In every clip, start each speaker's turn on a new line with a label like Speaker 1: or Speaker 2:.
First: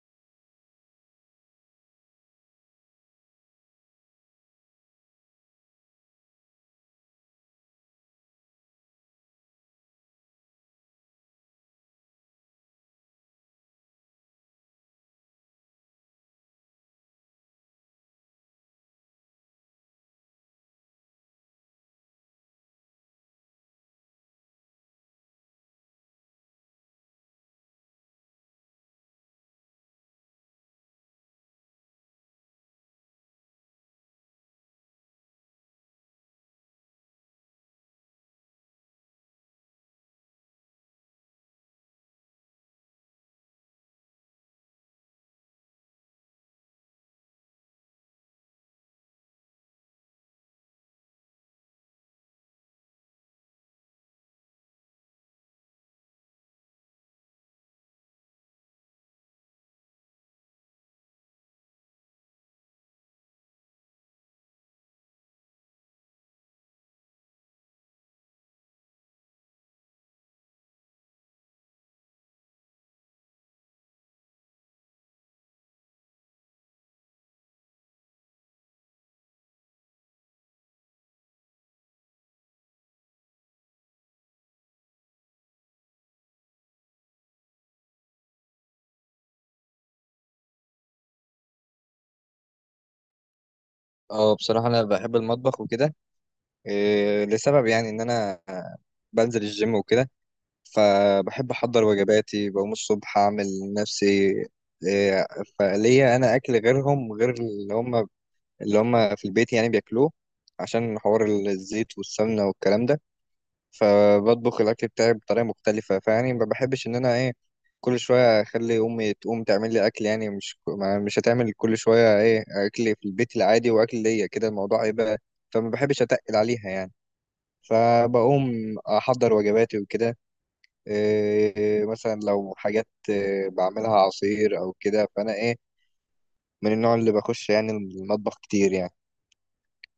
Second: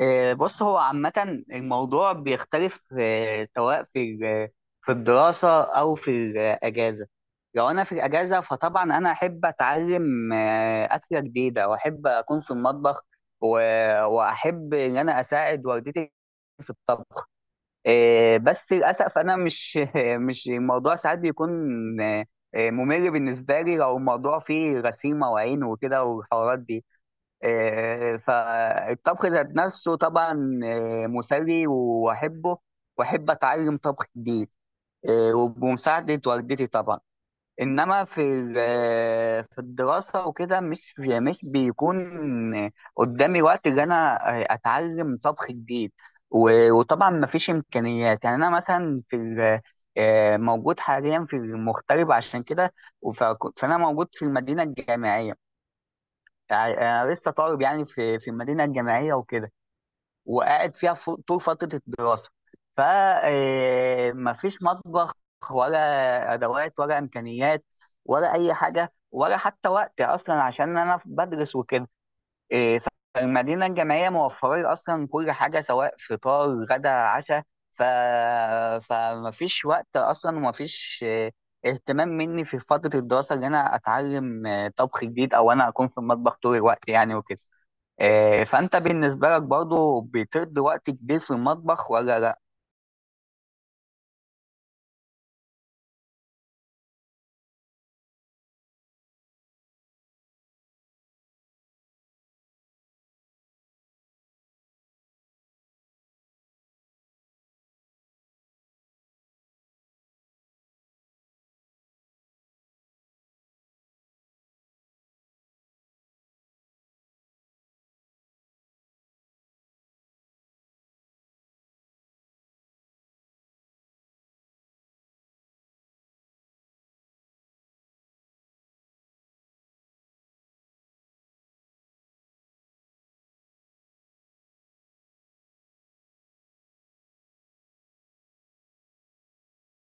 Speaker 1: بص، هو عامة الموضوع بيختلف سواء في في الدراسة أو في الأجازة. لو أنا في الأجازة فطبعا أنا أحب أتعلم أكلة جديدة وأحب أكون في المطبخ. و- وأحب إن أنا أساعد والدتي في الطبخ. بس للأسف أنا مش مش الموضوع ساعات بيكون آه، ممل بالنسبة لي، لو الموضوع فيه غسيمة وعين وكده والحوارات دي. فالطبخ ذات نفسه طبعا مسلي واحبه، واحب اتعلم طبخ جديد. وبمساعده والدتي طبعا. انما في في الدراسه وكده مش بيكون قدامي وقت ان انا اتعلم طبخ جديد. وطبعا مفيش امكانيات، يعني انا مثلا في موجود حاليا في المغترب عشان كده. وف- فانا موجود في المدينه الجامعيه، يعني انا لسه طالب، يعني في المدينه الجامعيه وكده، وقاعد فيها طول فتره الدراسه. ف مفيش مطبخ ولا ادوات ولا امكانيات ولا اي حاجه، ولا حتى وقت اصلا عشان انا بدرس وكده. إيه، فالمدينة الجامعية موفرة أصلا كل حاجة، سواء فطار غدا عشاء. ف... فمفيش وقت أصلا ومفيش إيه، اهتمام مني في فترة الدراسة إن أنا أتعلم إيه، طبخ جديد، أو أنا أكون في المطبخ طول الوقت يعني وكده. إيه، فأنت بالنسبة لك برضو بتقضي وقت كبير في المطبخ ولا لأ؟
Speaker 2: اه، بصراحة أنا بحب المطبخ وكده. إيه لسبب يعني إن أنا بنزل الجيم وكده، فبحب أحضر وجباتي. بقوم الصبح أعمل نفسي إيه فليا، أنا أكل غيرهم غير اللي هم في البيت يعني بياكلوه، عشان حوار الزيت والسمنة والكلام ده. فبطبخ الاكل بتاعي بطريقه مختلفه، فيعني ما بحبش ان انا ايه كل شويه اخلي امي تقوم تعمل لي اكل. يعني مش هتعمل كل شويه ايه اكل في البيت العادي واكل ليا كده، الموضوع هيبقى، فما بحبش اتقل عليها يعني. فبقوم احضر وجباتي وكده. إيه مثلا لو حاجات إيه بعملها عصير او كده، فانا ايه من النوع اللي بخش يعني المطبخ كتير يعني.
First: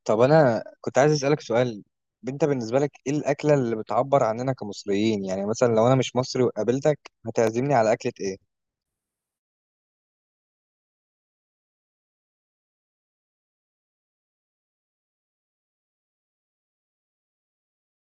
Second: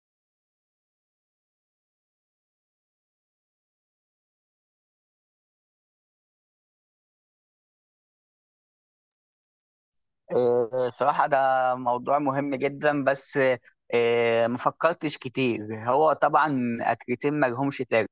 Speaker 2: طب انا كنت عايز اسالك سؤال، انت بالنسبه لك ايه الاكله اللي بتعبر عننا كمصريين؟ يعني مثلا لو انا مش مصري وقابلتك، هتعزمني على اكله ايه؟
Speaker 1: إيه، صراحة ده موضوع مهم جدا، بس إيه، مفكرتش كتير. هو طبعا أكلتين ملهمش تاج.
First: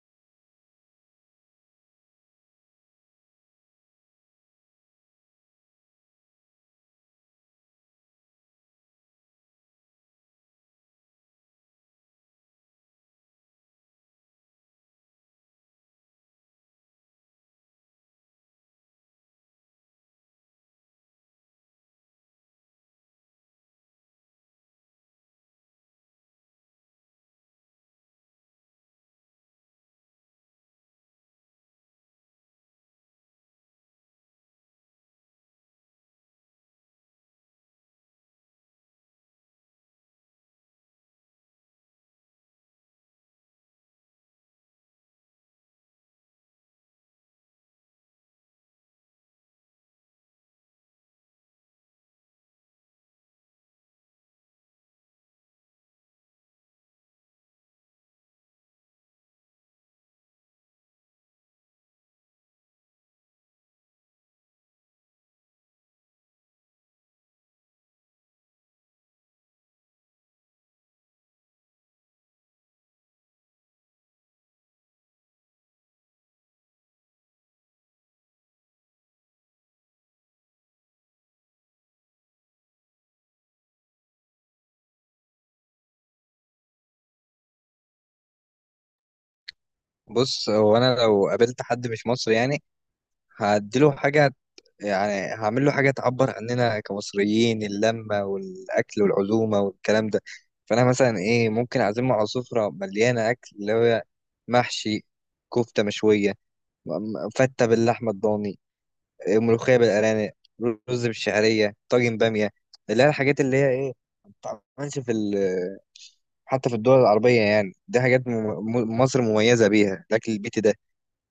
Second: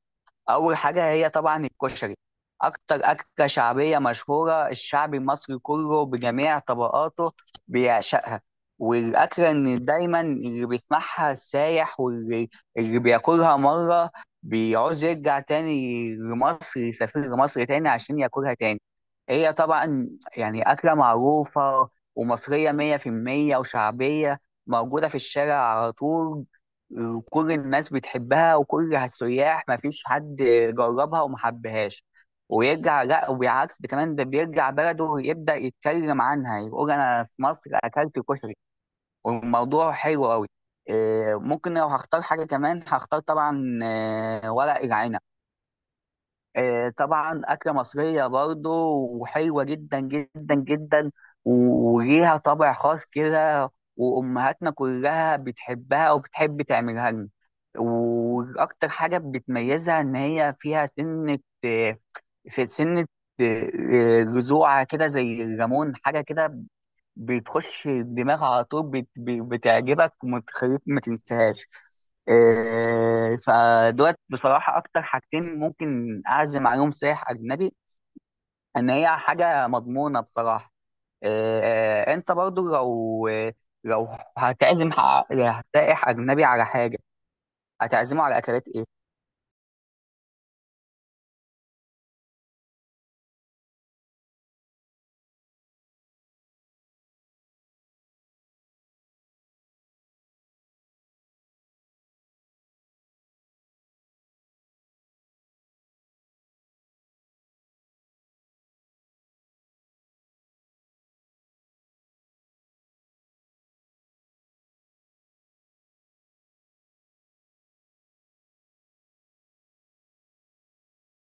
Speaker 1: اول حاجه هي طبعا الكشري، اكتر اكله شعبيه مشهوره، الشعب المصري كله بجميع طبقاته بيعشقها. والاكله ان دايما اللي بيسمعها السايح، اللي بياكلها مره بيعوز يرجع تاني لمصر، يسافر لمصر تاني عشان ياكلها تاني. هي طبعا يعني اكله معروفه ومصريه 100% وشعبيه، موجوده في الشارع على طول. كل الناس بتحبها وكل السياح، ما فيش حد جربها وما حبهاش ويرجع لا، وبالعكس، ده كمان ده بيرجع بلده ويبدأ يتكلم عنها، يقول انا في مصر اكلت كشري والموضوع حلو قوي. ممكن لو هختار حاجة كمان هختار طبعا ورق العنب. طبعا أكلة مصرية برضو، وحلوة جدا جدا جدا، وليها طابع خاص كده، وأمهاتنا كلها بتحبها وبتحب تعملها لنا. وأكتر حاجة بتميزها إن هي فيها سنة، آه، في سنة، آه، جذوع كده زي الليمون حاجة كده، بتخش الدماغ على طول، بتعجبك ومتخليك ما تنساهاش. إيه، فدوت بصراحة أكتر حاجتين ممكن أعزم عليهم سائح أجنبي، إن هي حاجة مضمونة بصراحة. إيه، أنت برضو لو هتعزم سائح أجنبي على حاجة، هتعزمه على أكلات إيه؟
Speaker 2: بص، هو انا لو قابلت حد مش مصري يعني هديله حاجه، يعني هعمل له حاجه تعبر عننا كمصريين، اللمه والاكل والعزومه والكلام ده. فانا مثلا ايه ممكن اعزمه على سفره مليانه اكل، اللي هو محشي، كفته مشويه، م- فته باللحمه الضاني، ملوخية بالأرانب، رز بالشعرية، طاجن بامية. اللي هي الحاجات اللي هي ايه ما بتتعملش في حتى في الدول العربية، يعني دي حاجات مصر مميزة بيها، الأكل البيتي ده.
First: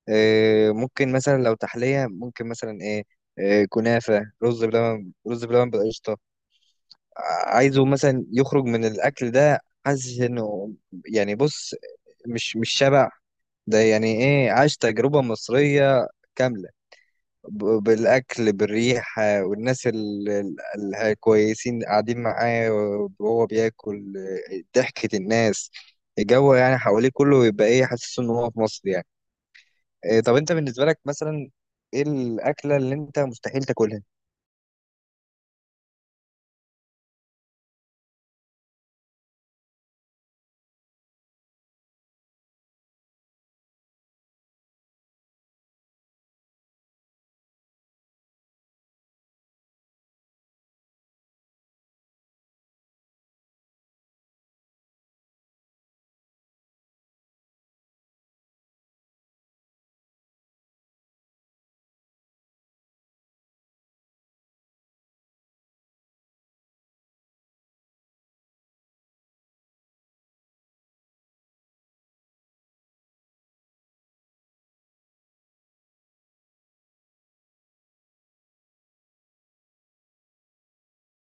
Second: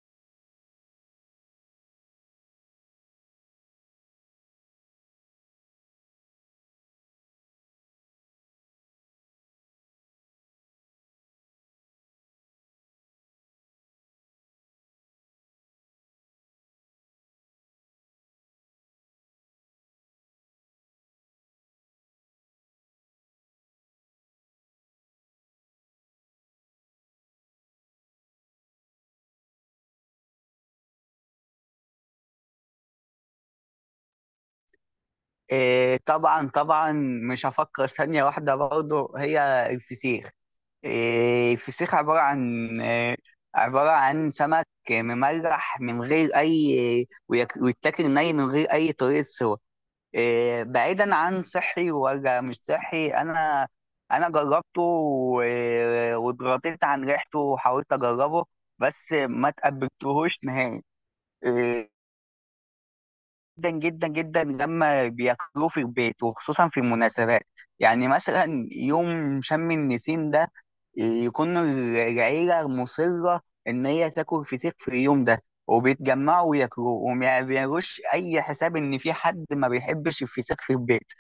Speaker 2: إيه ممكن مثلا لو تحلية، ممكن مثلا ايه، إيه كنافة، رز بلبن بالقشطة. عايزه مثلا يخرج من الأكل ده حاسس إنه، يعني بص، مش شبع، ده يعني ايه عاش تجربة مصرية كاملة. بالأكل، بالريح آه، والناس الكويسين قاعدين معاه وهو بياكل، آه، ضحكة الناس، الجو يعني حواليه كله، يبقى إيه حاسس إن هو في مصر يعني. آه، طب أنت بالنسبة لك مثلا، إيه الأكلة اللي أنت مستحيل تاكلها؟
Speaker 1: إيه، طبعا طبعا مش هفكر ثانية واحدة، برضو هي الفسيخ. إيه، الفسيخ عبارة عن إيه، عبارة عن سمك مملح من غير أي، ويتاكل ني من غير أي طريقة سوى. إيه، بعيدا عن صحي ولا مش صحي، أنا جربته واتغطيت عن ريحته وحاولت أجربه، بس ما تقبلتهوش نهائي. آه، جدا جدا جدا لما بياكلوه في البيت وخصوصا في المناسبات، يعني مثلا يوم شم النسيم ده يكون العيلة مصرة إن هي تاكل فسيخ في اليوم ده، وبيتجمعوا وياكلوه وما بيعملوش أي حساب إن في حد ما بيحبش الفسيخ في البيت.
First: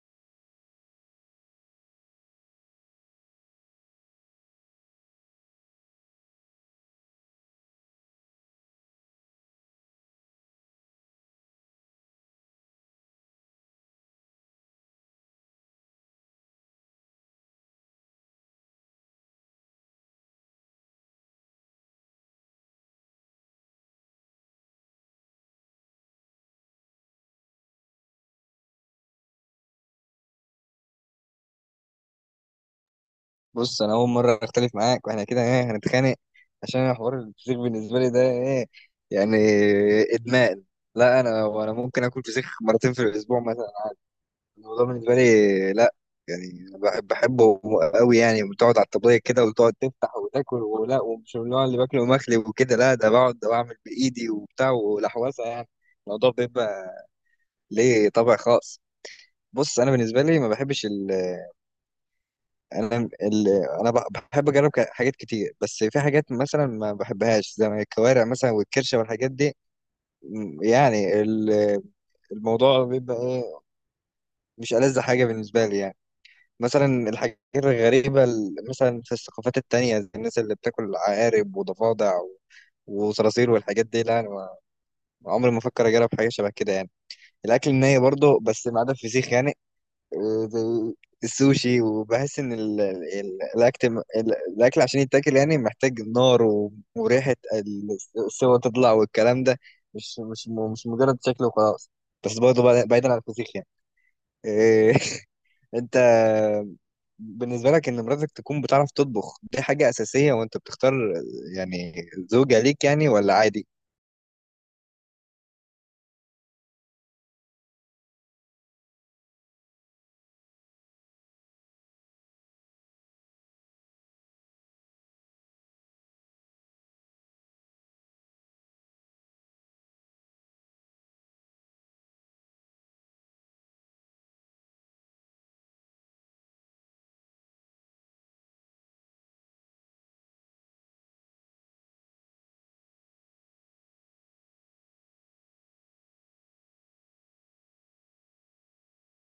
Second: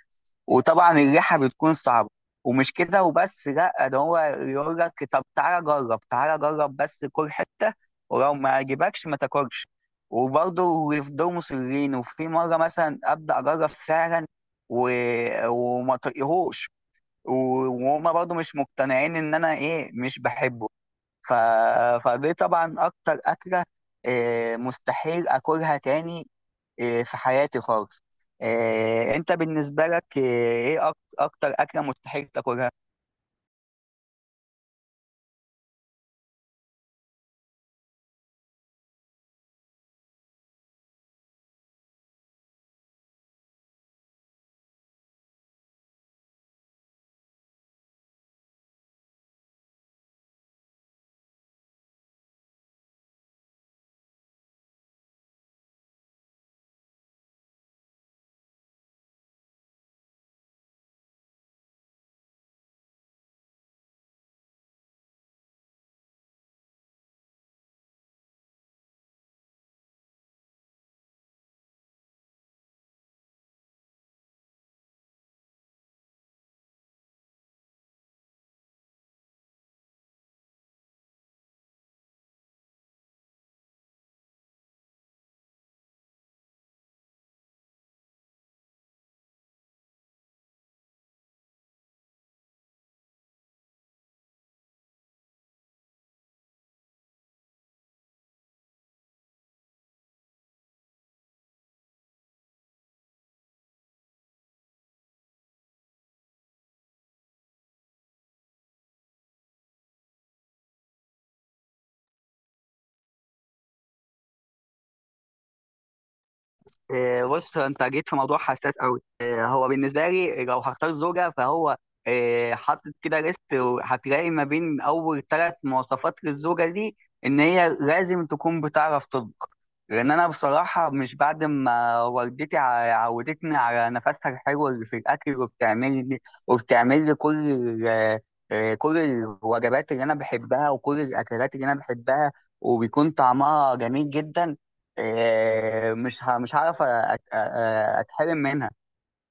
Speaker 1: وطبعا الريحه بتكون صعبه، ومش كده وبس، لا ده هو يقول لك طب تعالى جرب تعالى جرب بس كل حته، ولو ما عجبكش ما تاكلش. وبرضه يفضلوا مصرين، وفي مره مثلا ابدا اجرب فعلا و... وما طقيهوش، وهما برضه مش مقتنعين ان انا ايه مش بحبه. ف... فدي طبعا اكتر اكله إيه مستحيل اكلها تاني، إيه، في حياتي خالص. إيه، انت بالنسبه لك ايه اكتر اكله مستحيل تاكلها؟
Speaker 2: بص، أنا أول مرة أختلف معاك وإحنا كده، إيه هنتخانق عشان أنا حوار الفسيخ بالنسبة لي ده إيه يعني إدمان. لا، أنا ممكن آكل فسيخ مرتين في الأسبوع مثلا. الموضوع بالنسبة لي، لا، يعني بحبه قوي. يعني بتقعد على الطبلية كده وتقعد تفتح وتاكل، ولا ومش من النوع اللي باكله مخلي وكده، لا، ده بقعد بعمل بإيدي وبتاع ولحوسة يعني. الموضوع بيبقى ليه طابع خاص. بص، انا بالنسبه لي ما بحبش انا ال انا بح- بحب اجرب حاجات كتير، بس في حاجات مثلا ما بحبهاش زي ما الكوارع مثلا والكرشه والحاجات دي. م- يعني ال- الموضوع بيبقى ايه مش ألذ حاجه بالنسبه لي يعني. مثلا الحاجات الغريبة مثلا في الثقافات التانية، زي الناس اللي بتاكل عقارب وضفادع وصراصير والحاجات دي، لا أنا ما- عمري ما أفكر أجرب حاجة شبه كده يعني. الأكل الني برضه، بس ما عدا الفسيخ يعني، آه، زي السوشي. وبحس إن الأكل عشان يتاكل يعني محتاج نار وريحة السوا تطلع والكلام ده، مش مجرد شكل وخلاص. بس برضه بعيدا عن الفسيخ يعني. إيه، أنت بالنسبة لك إن مراتك تكون بتعرف تطبخ دي حاجة أساسية وأنت بتختار يعني زوجة ليك، يعني ولا عادي؟
Speaker 1: إيه، بص انت جيت في موضوع حساس قوي. إيه، هو بالنسبه لي لو هختار زوجه، فهو إيه، حاطط كده ليست، وهتلاقي ما بين اول ثلاث مواصفات للزوجه دي ان هي لازم تكون بتعرف تطبخ. لان انا بصراحه مش، بعد ما والدتي عودتني على نفسها الحلو اللي في الاكل، وبتعمل لي إيه، كل الوجبات اللي انا بحبها وكل الاكلات اللي انا بحبها، وبيكون طعمها جميل جدا. مش هعرف اتحرم منها.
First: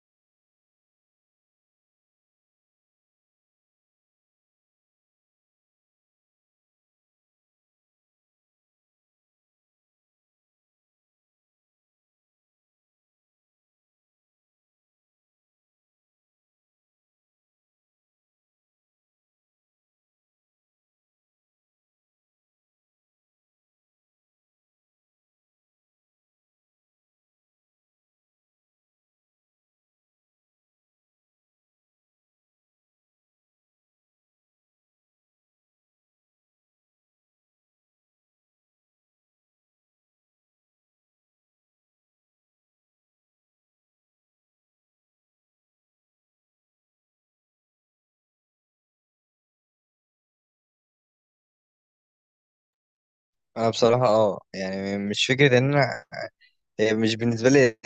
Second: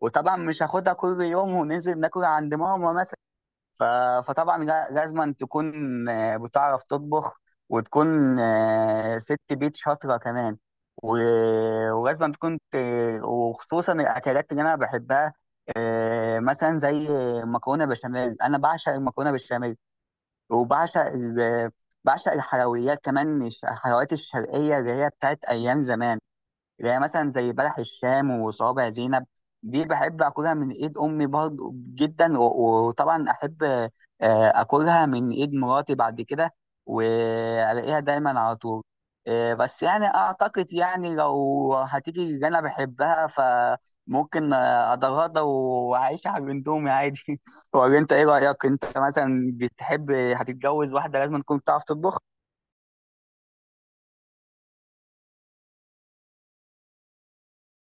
Speaker 1: وطبعا مش هاخدها كل يوم وننزل ناكل عند ماما مثلا. ف- فطبعا لازم تكون بتعرف تطبخ، وتكون ست بيت شاطرة كمان. ولازم تكون وخصوصا الأكلات اللي أنا بحبها، مثلا زي مكرونة بشاميل. أنا بعشق المكرونة بالبشاميل، وبعشق ال- بعشق الحلويات كمان، الحلويات الشرقية اللي هي بتاعت أيام زمان، يعني مثلا زي بلح الشام وصوابع زينب. دي بحب اكلها من ايد امي برضه جدا، وطبعا احب اكلها من ايد مراتي بعد كده، والاقيها دايما على طول. بس يعني اعتقد، يعني لو هتيجي اللي انا بحبها، فممكن اتغاضى واعيش على الاندومي عادي ولا انت ايه رايك، انت مثلا بتحب هتتجوز واحده لازم تكون بتعرف تطبخ؟
Speaker 2: أنا بصراحة أه، يعني مش فكرة إن أنا، هي مش بالنسبة لي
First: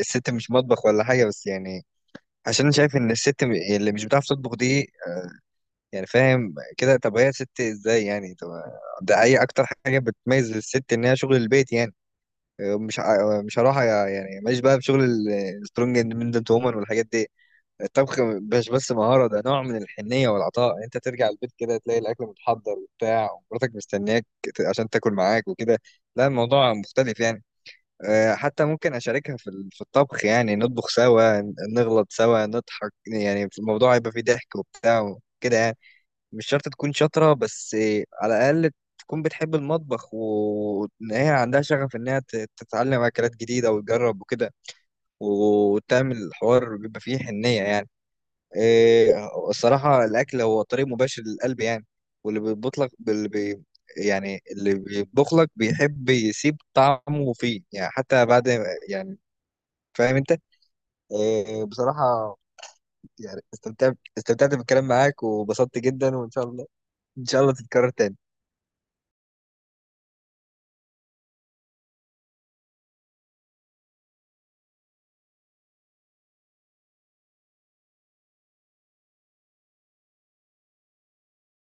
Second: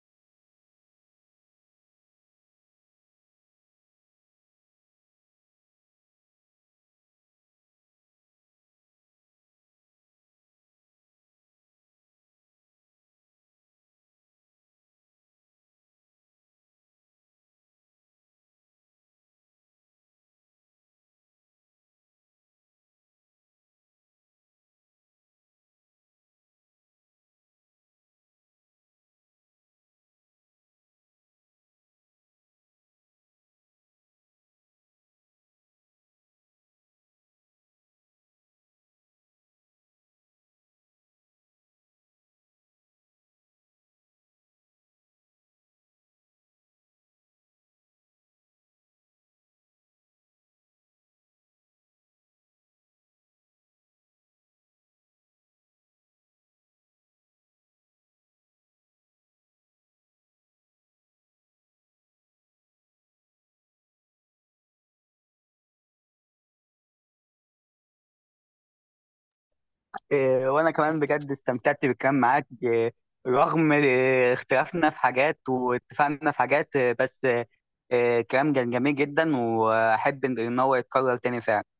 Speaker 2: الست مش مطبخ ولا حاجة، بس يعني عشان أنا شايف إن الست اللي مش بتعرف تطبخ دي، يعني فاهم كده، طب هي ست إزاي يعني؟ طب ده أي أكتر حاجة بتميز الست إن هي شغل البيت يعني. مش هروح يعني، ماليش بقى بشغل السترونج اندبندنت وومن والحاجات دي. الطبخ مش بس مهارة، ده نوع من الحنية والعطاء. انت ترجع البيت كده تلاقي الاكل متحضر وبتاع، ومراتك مستنياك عشان تاكل معاك وكده، لا الموضوع مختلف يعني. آه، حتى ممكن اشاركها في الطبخ، يعني نطبخ سوا، نغلط سوا، نضحك، يعني في الموضوع هيبقى فيه ضحك وبتاع وكده يعني. مش شرط تكون شاطرة، بس آه، على الاقل تكون بتحب المطبخ، وان هي عندها شغف انها تتعلم اكلات جديدة وتجرب وكده، وتعمل الحوار بيبقى فيه حنية يعني. إيه الصراحة الأكل هو طريق مباشر للقلب يعني. واللي بيطبخ لك اللي بي يعني اللي بيطبخ لك بيحب يسيب طعمه فيه يعني، حتى بعد، يعني فاهم أنت. إيه بصراحة يعني استمتعت بالكلام معاك وبسطت جدا، وإن شاء الله، إن شاء الله تتكرر تاني.
Speaker 1: إيه، وانا كمان بجد استمتعت بالكلام معاك. إيه، رغم إيه، اختلافنا في حاجات واتفقنا في حاجات، إيه، بس إيه، إيه، كلام كان جميل جدا، واحب ان إن هو يتكرر تاني فعلا.